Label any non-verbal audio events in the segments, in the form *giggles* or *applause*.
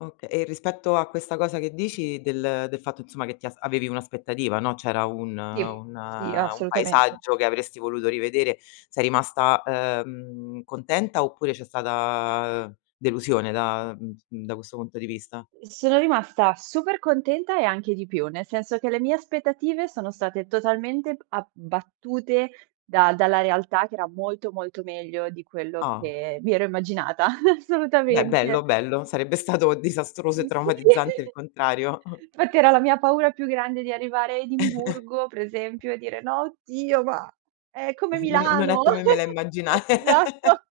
Okay, e rispetto a questa cosa che dici, del del fatto insomma che ti as avevi un'aspettativa, no, c'era un Sì, un sì, un assolutamente. paesaggio che avresti voluto rivedere, sei rimasta, uhm, contenta oppure c'è stata delusione da mhmm, da questo punto di vista? Sono rimasta super contenta e anche di più, nel senso che le mie aspettative sono state totalmente b abbattute da dalla realtà che era molto molto meglio di quello Ah. che mi ero immaginata. *giggles* Beh, bello, Assolutamente. bello. Sarebbe stato disastroso e Mh, sì. traumatizzante il *giggles* contrario. *chuckles* Fatti era la mia paura più grande di arrivare a Edimburgo, per *chuckles* esempio, e dire: "No, oddio, ma è come *chuckles* Non non è Milano". come me la *giggles* immagina *chuckles* Esatto.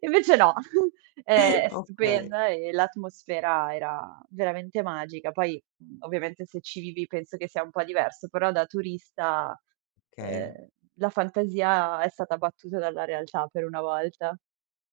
Invece no, *chuckles* è è *chuckles* Okay. stupenda e l'atmosfera era veramente magica. Poi, ovviamente, se ci vivi penso che sia un po' diverso, però da turista, Okay. uhm, la fantasia è stata battuta dalla realtà, per una volta.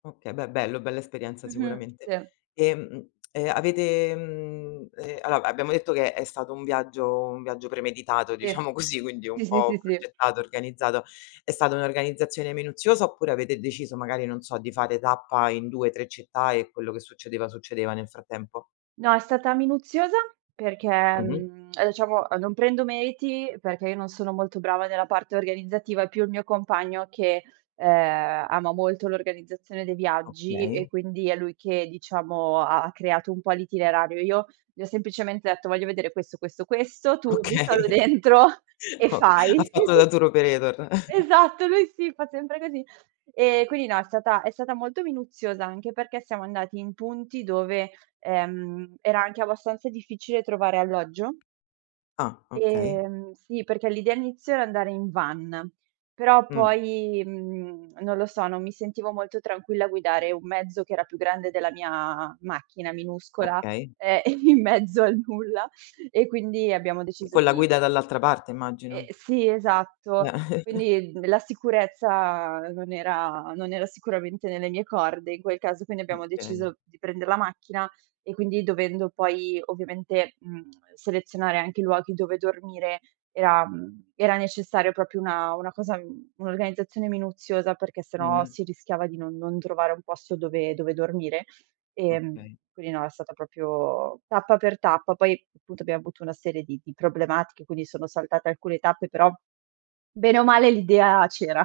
Okay, beh, bello, bella esperienza Mh-mh, sicuramente. se. Ehm, *tsk* e avete, mhmm, e allora, abbiamo detto che è è stato un viaggio un viaggio premeditato, Sì. diciamo così, quindi un Sì, sì, po' sì, sì. progettato, organizzato, è stata un'organizzazione minuziosa, oppure avete deciso magari, non so, di fare tappa in 2-3 città e quello che succedeva, succedeva nel frattempo? No, è stata minuziosa perché Mh-mh. mhmm, diciamo a non prendo meriti, perché io non sono molto brava nella parte organizzativa, è più il mio compagno che, uhm, ama molto l'organizzazione dei viaggi e Okay. quindi è lui che, diciamo, ha ha creato un po' l'itinerario. Io gli ho semplicemen detto: "Voglio vedere questo, questo, questo, tu buttalo Okay. dentro e Ok ha fai". fatto da *chuckles* tour operator. *chuckles* Esatto, lui sì, fa sempre così. Ehm, quindi no, è stata è stata molto minuziosa, anche perché siamo andati in punti dove, ehm, era anche abbastanza difficile trovare alloggio. Ah, okay. Ehm, sì, perché l'idea inizio era andare in van, però Mh. poi, mhmm, non lo so, non mi sentivo molto tranquilla a guidare un mezzo che era più grande della mia macchina minuscola, Okay. ehm, in mezzo al nulla e quindi abbiamo deciso Con la di guida dall'altra parte, ehm, immagino. sì, esatto. Eh. *chuckles* Quindi d la sicurezza non era non era sicuramente nelle mie corde, in quel caso quindi Mh, abbiamo okay. deciso di prender la macchina e quindi dovendo poi, ovviamente, mhmm, *tsk* selezionare anche i luoghi dove dormire, era mhmm, era necessario proprio una una cosa mhmm, un'organizzazione minuziosa, perché sennò Mh-mh. si rischiava di non non trovare un posto dove dove dormire. Ehm, Okay. quindi no, è stata proprio tappa per tappa, poi punto abbiamo avuto una serie di di problematiche quindi sono saltate alcune tappe, però bene o male l'idea c'era.